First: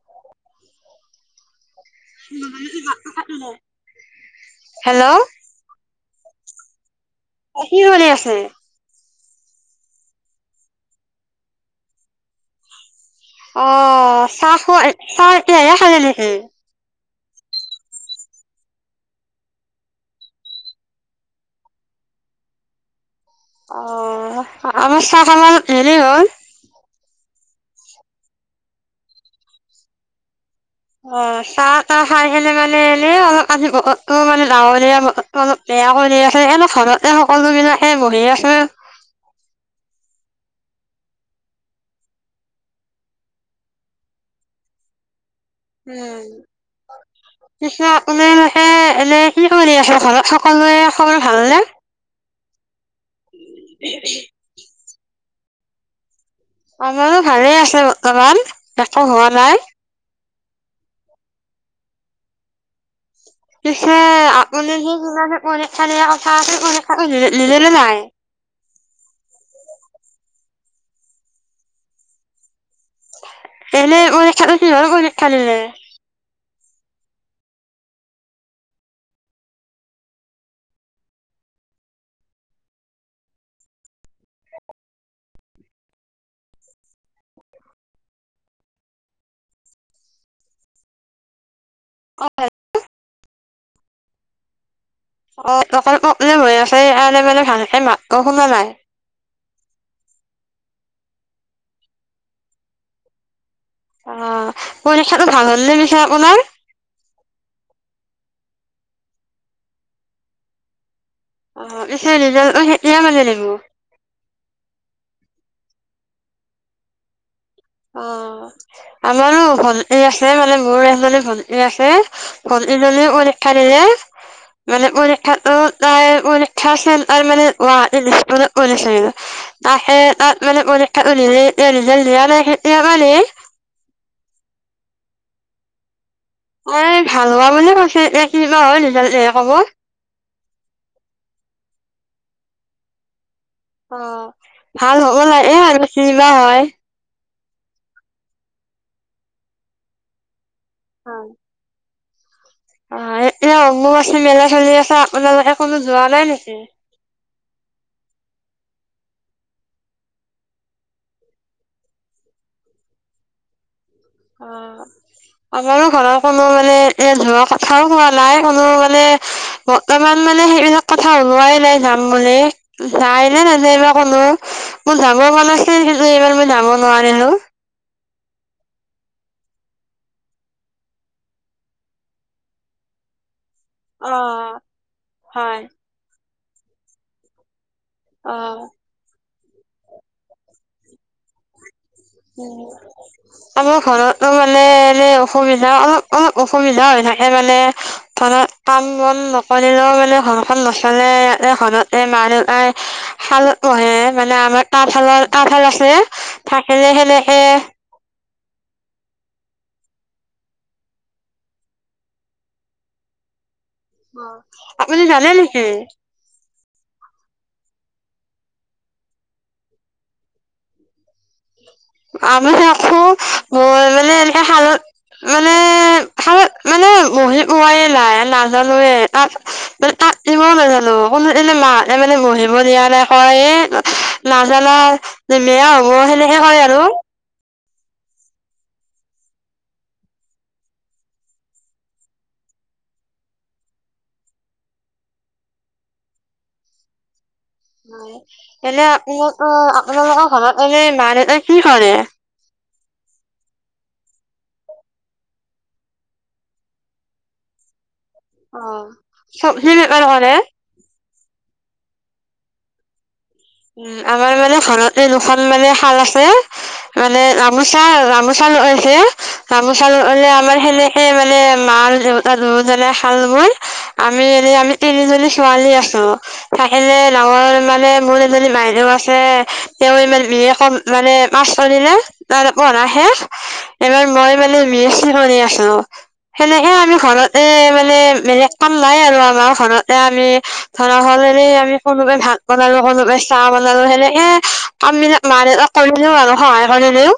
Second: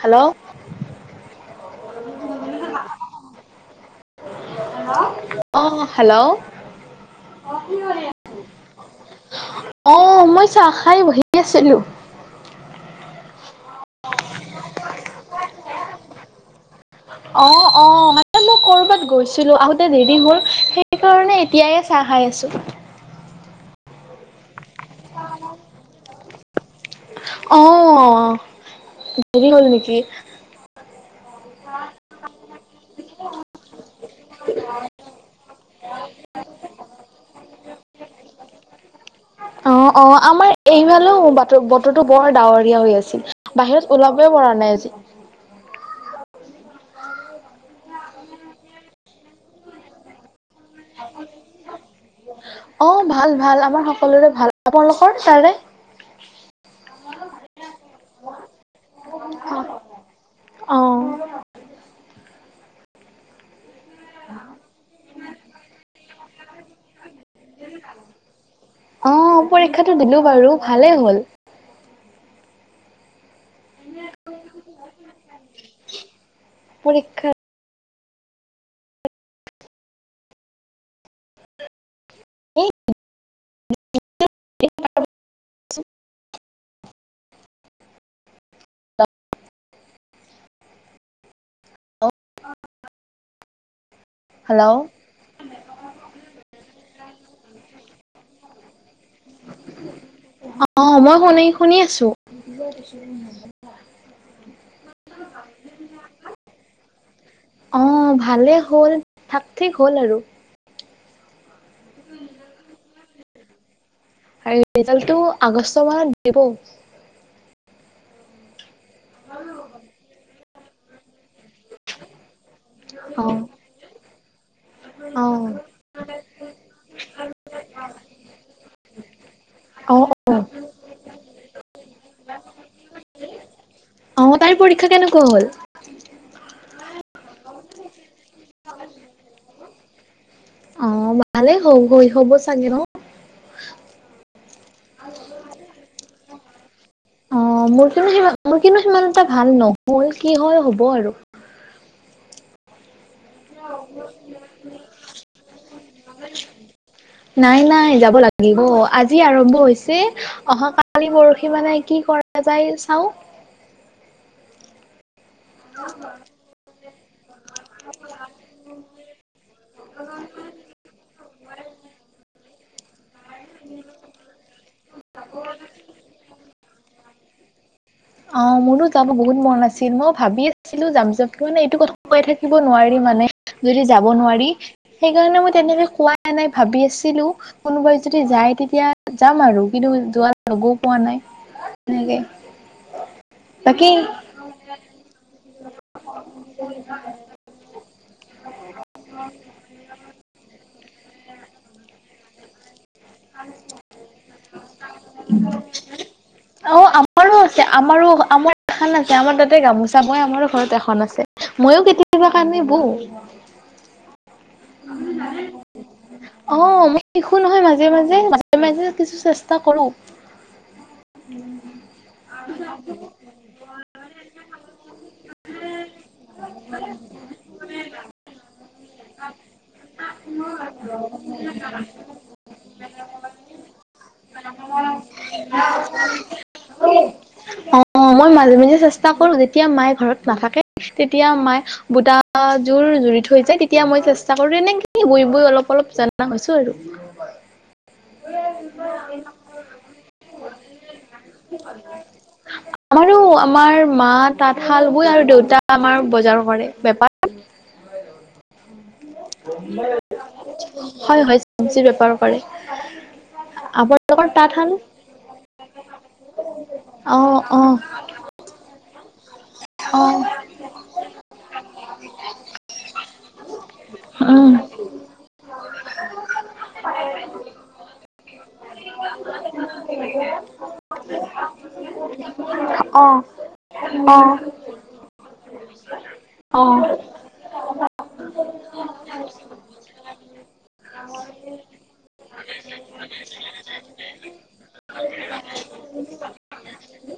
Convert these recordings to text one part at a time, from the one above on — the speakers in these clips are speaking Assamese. Hello hello. অ হেল্ল' কি কৰি আছে? আহ মই চাহ খাই বহি আছিলো। অ চাহ খ চাহ এতিয়া খালে নেকি? অ অ মানে মই কৰবাত গৈছিলো আহোতে দেৰি হল সেইকাৰণে এতিয়াই চাহ খাই আছো। অ'। অৱস্থা কমান হেৰি হ'ল। [unintelligible] আহ আহ দেৰি হ'ল নেকি? অ চাহ তাহ খাই। এনে মানে এনে অলপ আজি পকত একো মানে ডাাৱৰীয়া অলপ বেয়া কৰি আছে এনে ঘৰতে সকলোবিলাক হে বহি আছো। অ অ আমাৰ এইফালে বৰ বতৰটো বৰ ডাৱৰীয়া হৈ আছিল। বাহিৰত ওলাবই পৰা নাই আজি। পিছে আপোনালোকে এনেই কি কৰি আছে? ঘৰত সকলোৱে খবৰ ভালনে? [unintelligible] অ', ভাল ভাল, আমাৰ সকলোৰে ভাল। আপোনালোকৰ তাৰে আমাৰো ভালেই আছে বৰ্তমান। অ', হোৱা নাই। অ'। পিছে, আপুনি যে কিবা এটা পৰীক্ষা দিয়া কথা আছে, পৰীক্ষাটো [unintelligible] দিলে নে নাই? অ পৰীক্ষাটো দিলো বাৰু ভালেই হ'ল এনেই অক খালছিল ব অক খালিলে পৰীক্ষা [unintelligible] [unintelligible] অ অ হেল্ল' অ অকল প্ৰব্লেম হৈ আছে মানে ভালে ম অ শুনা নাই অ মই শুনি শুনি আছো অ কইনখাটো ভাল হ'ল ন মিছো আপোনাৰ অ ভালেই হ'ল থাক ঠিক হ'ল আৰু অ পি ৰিজাল সতিয়া মালে লাগিব আৰু ৰিজাল্টটো আগষ্ট মাহত দিব অ আমাৰো ভ এই আছেে মানে গৌ আহিবলৈ গলে ই আছে গলি গলি অ পৰীক্ষা দিলে [unintelligible] [unintelligible] এয়া অ অ অ গলে অ তাইৰ পৰীক্ষা কেনেকুৱা হ'ল এ ভাল হোৱা বুলি কৈছে এ কিনেকুৱা হ'ল সফ ক'ব অ' ভালেই হ হৈ হ'ব চাগে ন। অ' ভাল হ'ব লাগে আৰু বেছি নায় অ' মোৰ কিন্তু সি মোৰ কিন্তু সিমান এটা ভাল নহ'ল কি হ'ল। হ'ব আৰু। অ' এতিয়া এনে আছোঁ, মেলা চলি আছে আপোনালোকে কোনো যোৱা নাই নেকি। নাই নাই যাব লাগিব আজি আৰম্ভ হৈছে অহা কালি পৰশি মানে কি কৰা যায় চাও অহ' আমাৰো ঘৰৰ কোনো মানে এ যোৱা কথাও কোৱা নাই কোনো মানে বৰ্তমান মানে সেইবিলাক কথা ওলোৱাই নাই যাম বুলি। জাই এনে এইবাৰ কলো মোৰ ডাঙৰ মান আছিল স এইবাৰ মই ডাঙৰ নোৱাৰিলোঁ অ মোৰো যাব বহুত মন আছিল মই ভাবি আছিলো যাম য মানে এইটো কথাাই থাকিব নোৱাৰি মানে যদি যাব নোৱাৰি অ', সেইকাৰণে মই হয় তেনেকে কোৱা নাই ভাবি আছিলো কোনোবাই যদি যায় অ', তেতিয়া যাম আৰু কিন্তু যোৱা লগও পোৱা নাই তেনেকে উম আমাৰ বাকী ঘৰতো মানে এনে অসুবিধা অলপ অলপ অসুবিধা হৈ থাকে মানে ধৰা কাম বন নকৰিলেও মানে ঘৰখন ন চলে [unintelligible] এই মা দেউতাই শালত পে মানে আমাৰ তাঁতশালৰ তাঁতশাল আছে অ থাকিলে সেনেকে আমাৰো আছে আমাৰো আমাৰ এখন আছে আমাৰ তাতে গামোচা মই আমাৰো ঘৰত এখন আছে মইয়ো কেতিয়াবা কানি বওঁ। অ। আপুনি জানে নেকি? অ মই শিখো নহয় মাজে মাজে মাজে মাজে কিছু চেষ্টা কৰো। আমি থাকো মই মানে এনেকে শালত মানে শালত মানে বহি পোৱাই নাই নাজানোৱে তাঁত। মানে তাত কিবা নাজানো কোনো এনে মাহঁতে মানে বহিব দিয়া নাই কয় এ জানা যে বেয়া হ'ব সেনেকে কয়। আৰু। [unintelligible] অ মই মাজে মাজে চেষ্টা কৰো যেতিয়া মায়ে ঘৰত নাথাকে তেতিয়া মায়ে বুটা যোৰ জুৰি থৈ যায় তেতিয়া মই চেষ্ট চাকৰি নে কি বই বই অলপ অলপ জনা হৈছো আৰু। এনে আপোলোক আপোনালোকৰ ঘৰত এনে মা দেউতাই কি কৰে? আমাৰো আমাৰ মা তাঁতশাল বৈ আৰু দেউতা আমাৰ বজাৰ কৰে বেপাৰ। অ। চব্জি বেপাৰ কৰে? হয় হয় চব্জিৰ বেপাৰ কৰে। উম আপোনালোকৰ আমাৰ মানে তাঁতশাল ঘৰত এ দুখন মানে খাল আছে মানে অ', অ', ৰামোচা ৰামোচা লগাইছে। গামোচা অ', লগালে আমাৰ সেনেকে মানে মা দেউতা দুযোজনে শাল বয়, আমি এনে উম। আমি তিনিজনী ছোৱালী আছো থাকিলে ডাঙৰ মানে মোৰ বাইদেউ আছে, [unintelligible] পঢ়া শেষ অ', এইবাৰ মই অ', [unintelligible] সেনেকে অ', আমি ঘৰতে মানে বেলেগ কাম নাই আৰু আমাৰ। ঘৰতে আমি ধৰা হলেৰে আমি কোনোবাই [unintelligible] চাহ বনাও আৰু সেনেকে কাম বিলাক মান কৰি দিও আৰু সহায় কৰি দিও।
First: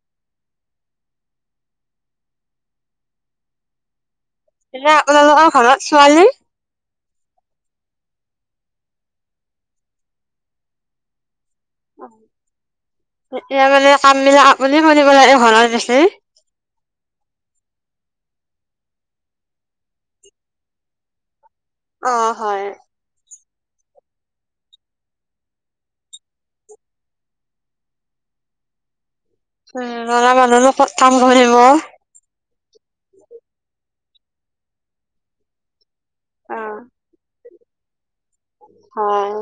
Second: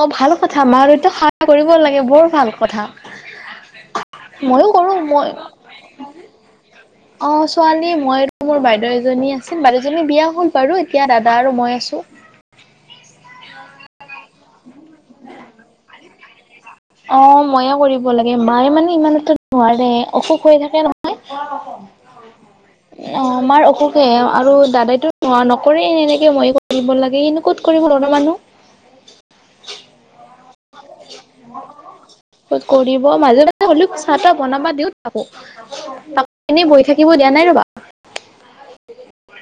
অ ভাল কথা মাৰ এইতটো কৰিব লাগে, বৰ ভাল কথা। ময়ো এনে কৰো মই আপোনালোকৰ ঘৰত ছোৱালী? অ', ছোৱালী মই আৰু মোৰ বাইদেউ এজনী আছিল। বাইদেউজনী বিয়া হল বাৰু এতিয়া দাদা আৰু। মই আছো। এয়া মানে কামবিলাক আপুনি কৰিব লাগে ঘৰৰ পিছে। [unintelligible] অ' ময়ে কৰিব লাগে, মায়ে মানে ইমান এটা নোৱাৰে, অসুখ হৈ থাকে নহয়। অ', হয়। আমাৰ অসুখে, আৰু দাদাইটো নো নকৰে এনেকে মই কৰিব লাগে। সিনো ক'ত কৰিব ল'ৰা মানুহ। উম। লৰা মানুহনো ক'ত কাম কৰিব। কৰিব মাজে মাজে হ'লেও চাহ তাহ বনাবা দিও তাকো। ত' এনেই বহি থাকিব দিয়া নাই ৰ'বা। হয়,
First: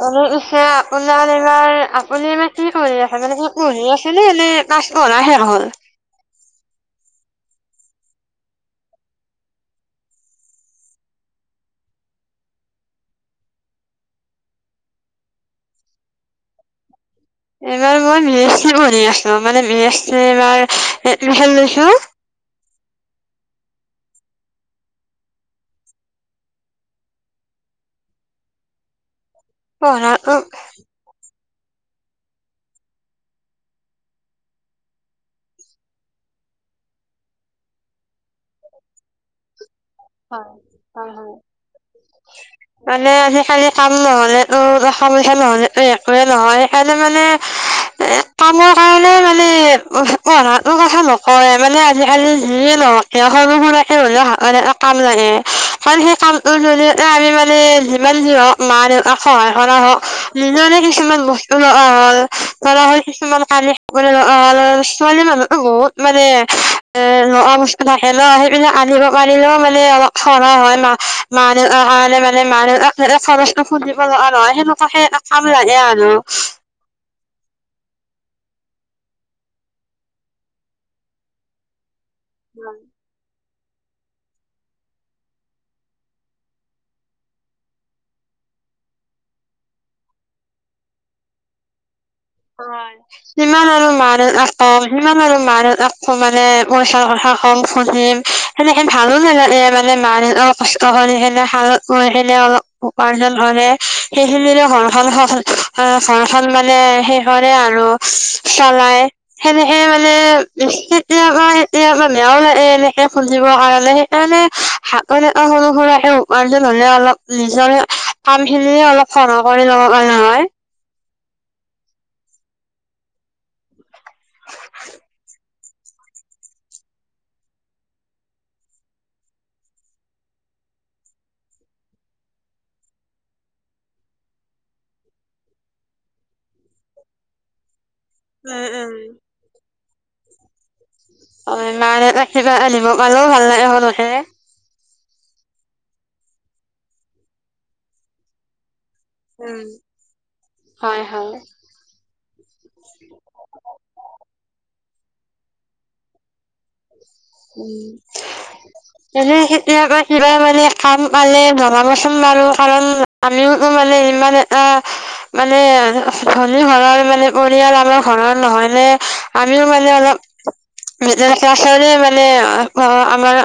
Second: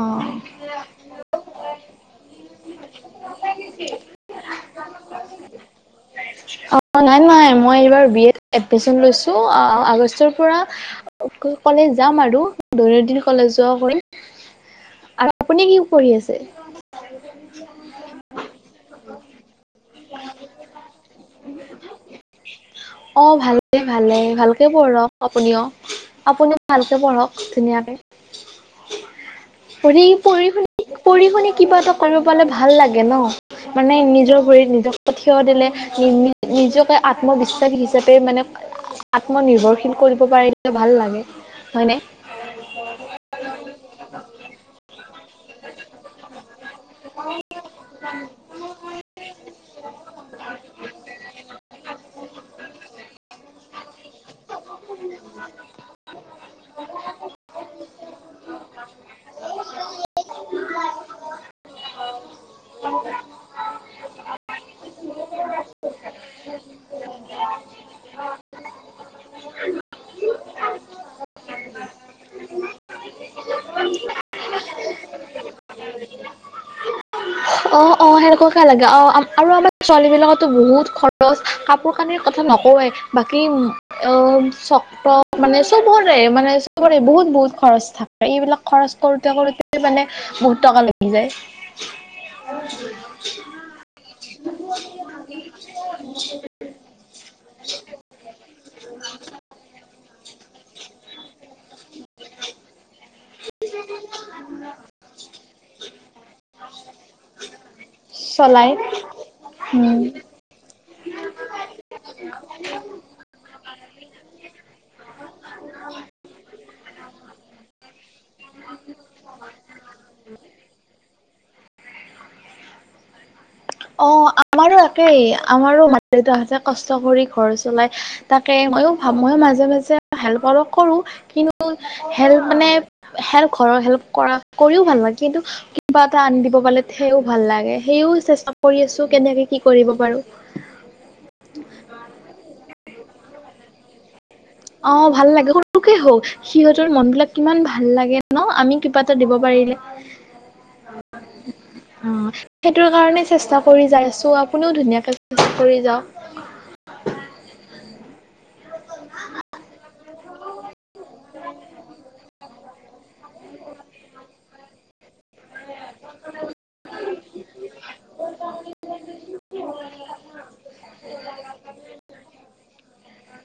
অ। এনেই পিছে আপোনাৰ এইবাৰ আপুনি এইবাৰ কি কৰি আছে। মানে কি পঢ়ি আছেনে এনে পাছ? কৰাহে নহল। অ', নাই, নাই। মই এইবাৰ বি এ ত এডমিশ্যন লৈছো, আ আগষ্টৰ পৰা ক-কলেজ যাম আৰু [unintelligible] কলেজ যোৱা কৰিম। আৰু আপুনি কি পঢ়ি আছে? এইবাৰ মই বি এছ চি পঢ়ি আছো, মানে [unintelligible] লৈছো অ ভালে ভালে, ভালকে পঢ়ক আপুনিও। আপুনিও ভালকে পঢ়ক, ধুনীয়াকে। পঢ়ি, পঢ়াটো পঢ়ি, শুনি। পঢ়ি, শুনি। কিবা এটা কৰিব পালে ভাল লাগে নহ, মানে নিজৰ। নিজৰ ভৰিত নিজে থিয় দিলে, নি-নিজকে আত্মবিশ্বাসী হিচাপে মানে আ-আত্মনিৰ্ভৰশীল। হয়, হয়, হয়। মানে, আজি কালি কাম নহলেটো [unintelligible] নহলেটো একোৱে নহয় সেইকাৰণে মানে, এ কামৰ কাৰণে মানে। [unintelligible] পঢ়াতো কথা নকওঁৱে, মানে আজিকালি যিয়ে নহওক কিয় সৰো সুৰাকে হলেও হাতত এটা। কাম লাগে। কাৰণ, সেই কামটোৰ জৰিয়তে আমি মানে যিমান যি হওক মা দেউকাক সহায় কৰা হওঁক, নিজৰে কিছুমান বস্তু লগা হল, ধৰা হ'ল কিছুমান কানি কাপোৰে লগা হল। ছোৱালী মানুহোকটো বহুত মানে এ লোৱা বস্তু থাকে ন, সেইবিলাক আনিব। [unintelligible] মানে অলপ সৰাহ হয়। মা-মা দেউতাৰ কাৰনে মানে, মা দেউতাক [unintelligible] খৰচ। খোজিব লগা নহয়, সেনো। তাকে। [unintelligible] লাগে আৰু। অ', অ', সেনেকুৱাকে লাগে অ, আ-আৰু আমাৰ ছোৱালী বিলাকৰতো বহুত খৰচ, কাপোৰ। আমি কথা নকওৱে। বা কি উম [unintelligible] মানে চবৰে, মানে চবৰে বহুত বহুত খৰচ থাকে। এইবিলাক খৰচ কৰোতে কৰোতে মানে, বহুত টকা লাগি যায়। কিমান আৰু মা দেউতাক কম। কিমান আৰু মা দেউতাক [unintelligible] মানে পইচাৰ কথা কম, শুধিম সেনেকে ভালো নাগালে মানে মা দেউতাক। কষ্ট কৰি কিনে শালত বহি [unintelligible] অলপ উপাৰ্জন হলে সেইখিনিৰে ঘৰ খন [unintelligible] ঘৰখন মানে সেই। ধৰে আৰু চলাই সেনেহে উম, মানে খেতিয়ক কেতিয়াবা বেয়াও লাগে এনেকে খুজিবৰ কাৰণে সেইকাৰণে হাতত এটা সৰু সুৰাকে উপাৰ্জন হ'লে অলপ নিজৰ কাম খিনিয় অলপ সহায় কৰি ল'ব কাৰণে হয়। অ' আমাৰো একেই। আমাৰো মা দেউতাহতে কষ্ট কৰি ঘৰ চলাই তাকে মইো ভ ময়ো মাজে মাজে হেল্প অলপ কৰো কিন্তু হেল্প মানে হেল্প ঘৰৰ হেল্প কৰা কৰিও ভাল লাগে কিন্তু কিবা এটা আনি দিব পালে সেও ভাল লাগে সেইও কৰি উম উম আছো কেনেকে কি কৰিব পাৰোঁ। অ' মা দেউতাক কিবা আনিব হ'লেও ভাল লাগে গে মনতে। অ' ভাল লাগে সৰুকে হওক সিহঁতৰ মন বিলাক কিমান ভাল লাগে ন আমি কিবা এটা দিব উম, পাৰিলে হয় হয়। অ' সেইটোৰ কাৰণে চেষ্টা কৰি যাই আছো আপুনিও ধুনীয়াকে চ কৰি যাওক উ এনে খেতি আকৌ কিবা মানে খাম পানে ভনাবচোন বাৰু কাৰণ আমিও মানে ইিমান এটা মানে ধনী ঘৰৰ মানে পৰিয়াল আমাৰ ঘৰৰ নহয় নে আমিও মানে অলপ ভ আমাৰ্া আমাৰ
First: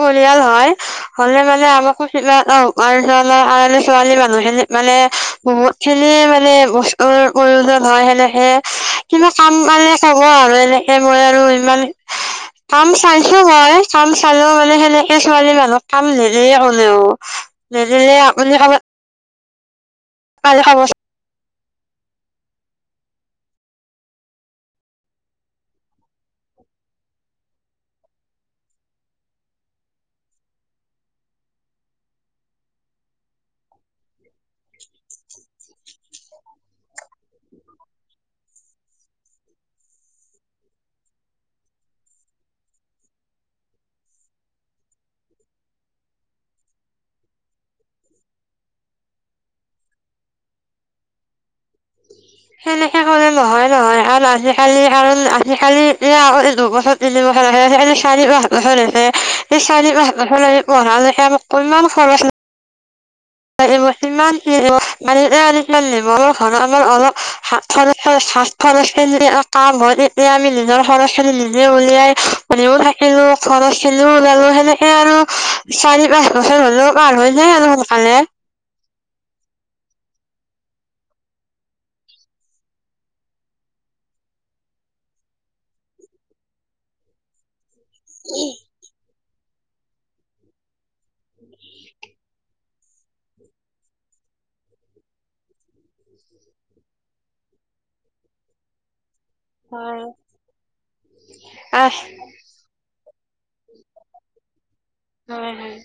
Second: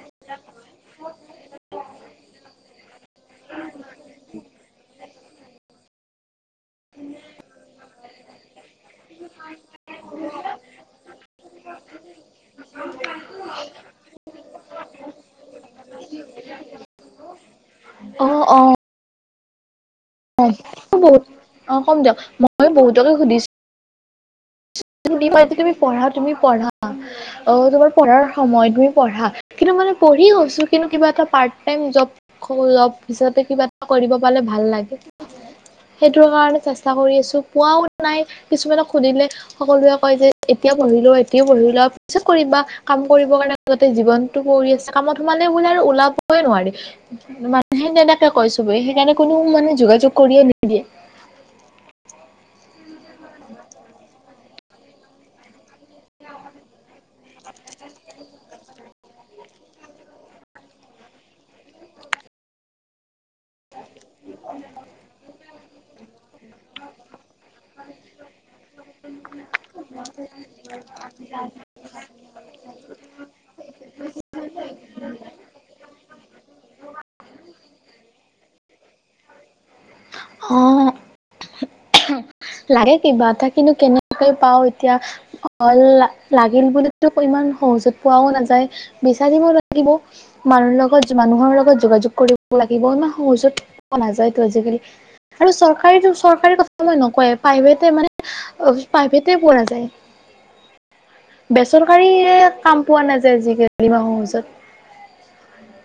পৰিয়াল হয় হলে মানে আমাৰ খুত আৰে ছোৱালী বোৰ মানে কত খেলি মানে বস্তুৰ প্ৰয়োজন হয় সেনেকে কিবা কাম মান কব আৰু এনেকে মই আৰু ইমান কাম চাইছো মই কাম চালেও মানে সেনেকে ছোৱালী মানুহক কাম নিেদিলে কোলেও নিদিলে আপুনি কবাত হয় পালে ক'ব বত অ' কম দিয়ক মই বহুতকে সুধিছো তুমি পঢ়া অ তোমাৰ পঢ়াৰ সময় তুমি পঢ়া কিন্তু মানে পঢ়ি গৈছো কিন্তু কিবা এটা জ জ হিচাপে কিবা এটা কৰিব পালে ভাল লাগে সেইটো কাৰণে চেষ্টা কৰি আছো পোৱাও নাই কিছুমানক সুধিলে সকলোৱে কয় যে এতিয়া পঢ়ি ল এতিয়াও পঢ়ি ল পিছত কৰিবা কাম কৰিবৰ কাৰণোতে জীৱনতটো পৰি আছে কামত সোমালে বোলে আৰু ওলাবই নোৱি মানুহে তেনেকে কৈ চোব সেইকাৰণে কোনো মানে যোগাযোগ কৰিয়ে নিদিয়ে সেনেকে কলে নহয় নহয় কাৰ আজিকালি কাৰণ আজিকালি এতিয়া আগ দুবছৰ তিনি বছৰ আছে সেইালি চাৰি পাঁচ বছৰ আছে সেই চাৰি পাঁ হাৰ ফ পঢ়ালকে আমাক ইমান খৰচ [unintelligible] নিজৰ খৰচ খিনি নিজে উলিয়াই, [unintelligible] থাকিলো খৰচ খিনিও ওলালো সেনেকে আৰু চাৰি পাঁচ বছৰ হলেও পাৰ হয় যাই আৰু। [unintelligible] অ'। লাগে কিবা এটা, কিন্তু কেনেকে পাও এতিয়া, [unintelligible] লাগিল বুলিটো ইমান সহজতে পোৱাও নাযায়। বিচাৰিব লাগিব, মানুহ লগত, মানুহৰ লগত যোগাযোগ কৰিব লাগিব, ইমান সহজত পোৱা নাযায়টো আজিকালি। আৰু চৰকাৰী চৰকাৰী কথা মই নক [unintelligible] পাইভেট এ মানে, পাইভেট, [unintelligible] হয় হয় বেচৰকাৰী কাম পোৱা নাযায়, আজিকালি [unintelligible] সহজত। হয়, হয়।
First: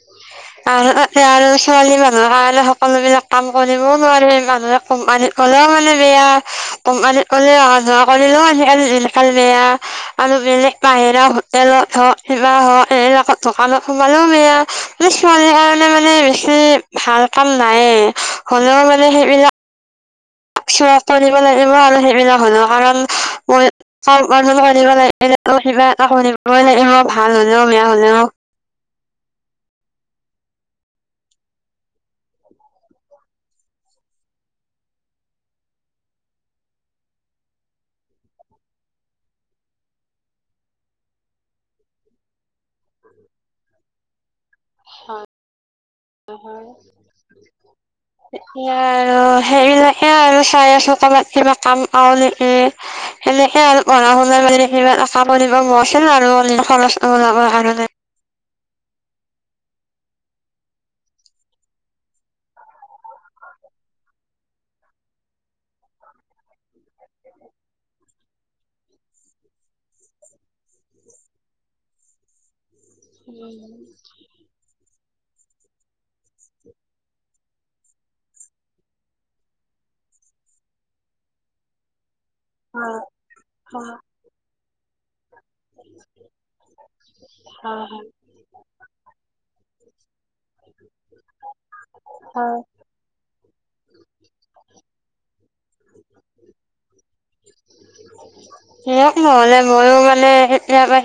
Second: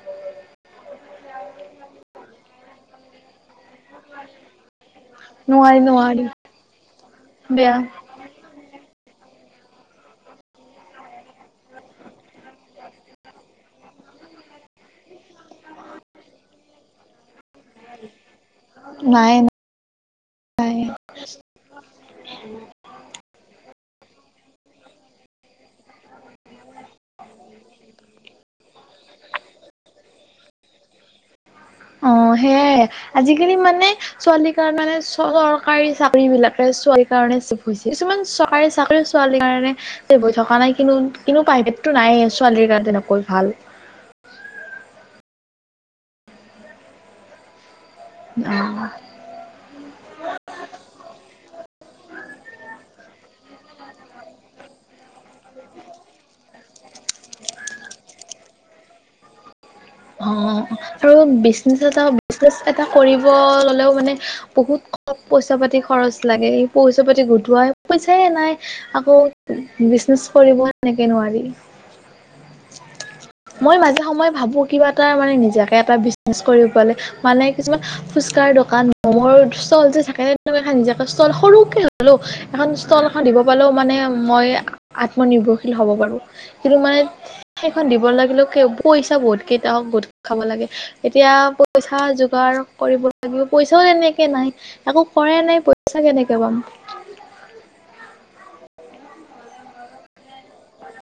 আৰু আৰু ছোৱালী মানুহৰ কাৰ আৰু সকলো বিলাক কাম কৰিবও নোৱাৰি মানুহে কোমাৰিত গ'লেও নোৱাৰি মানে নোৱাৰি বেয়া কোমাৰত ক'লে বেয়া অহা যোৱা কৰিলেও আজিকালি দিন কাল বেয়া আৰু বেলেগ বাহিৰা হোটেলত হওক। কিবা হওক এইবিলাকত দোকানত সোমালেও বেয়া, মানে ছোৱালীৰ কাৰণে মানে বেছি ভাল। কাম নাইয়ে, হলেও মানে নাই সেইবিলাক। নাই চ দিব লাগিবই আৰু সেইবিলাক হ'লেও কাৰণ মই [unintelligible] কিবা এটা কৰিবই লাগিব, ভাল হ'লেও, বেয়া হ'লেও অ', সেয়াই আজিকালি মানে ছোৱালীৰ কাৰ মে চ চৰকাৰী চাকৰি বিলাকে ছোৱালীৰ কাৰণে চেভ হৈছে কিছুমান চৰকাৰী চাকৰি ছোৱালীৰ কাৰণে চেভ হৈ থকা নাই কিন্তু কিন্তু প্ৰাইভেটো নাই ছোৱালীৰ কাৰণে তেনেকৈ ভাল। হয় নহয়। অ এতিয়া আৰু সেইবিলাক আৰু চাই আছোঁ ক'ৰবাত কিবা কাম পাওঁ নেকি, সেনেকে আৰু পঢ়া শুনা মানে কিবা এটা কৰিব মন আছিল আৰু নিজৰ খৰচটো ওলাবৰ কাৰণে অহ' তোৰ ব্ৰিজনেচ এটা ব্ৰিজনেছ এটা কৰিব ললেওঁ মানে বহুত ক পইচা পাতি খৰচ লাগে। পইচা পাতি গোটোৱাই প এই নাই আকৌ ব্ৰিজনেচ কৰিব এনেকে নোৱাৰি। মই মাজে সময়ে ভাবো উম। কিবা এটা মানে নিজাকে এটা ব্ৰিজনেছ কৰিব পালে মানে কিছুমান ফুচকাৰ দোকান মম'ৰ ষ্টল যে থাকে তেনেকে এ নিজে সৰুকে হ'লেও এখন ষ্টল এখন দিব পালেও মানে মই আত্মনিৰ্ভৰশীল হ'ব পাৰোঁ। কিন্তু মানে সেইখন দিব লাগিলেও পইচা বহুত কেই ক গোট খাব লাগে এতিয়া পইচা যোগাৰ কৰিব লাগিব পইচাও তেনেকে নাই, একো কৰে নাই পইচা কেনেকে পাম। দিয়ক নহ'লে ময়ো মানে সেতিয়া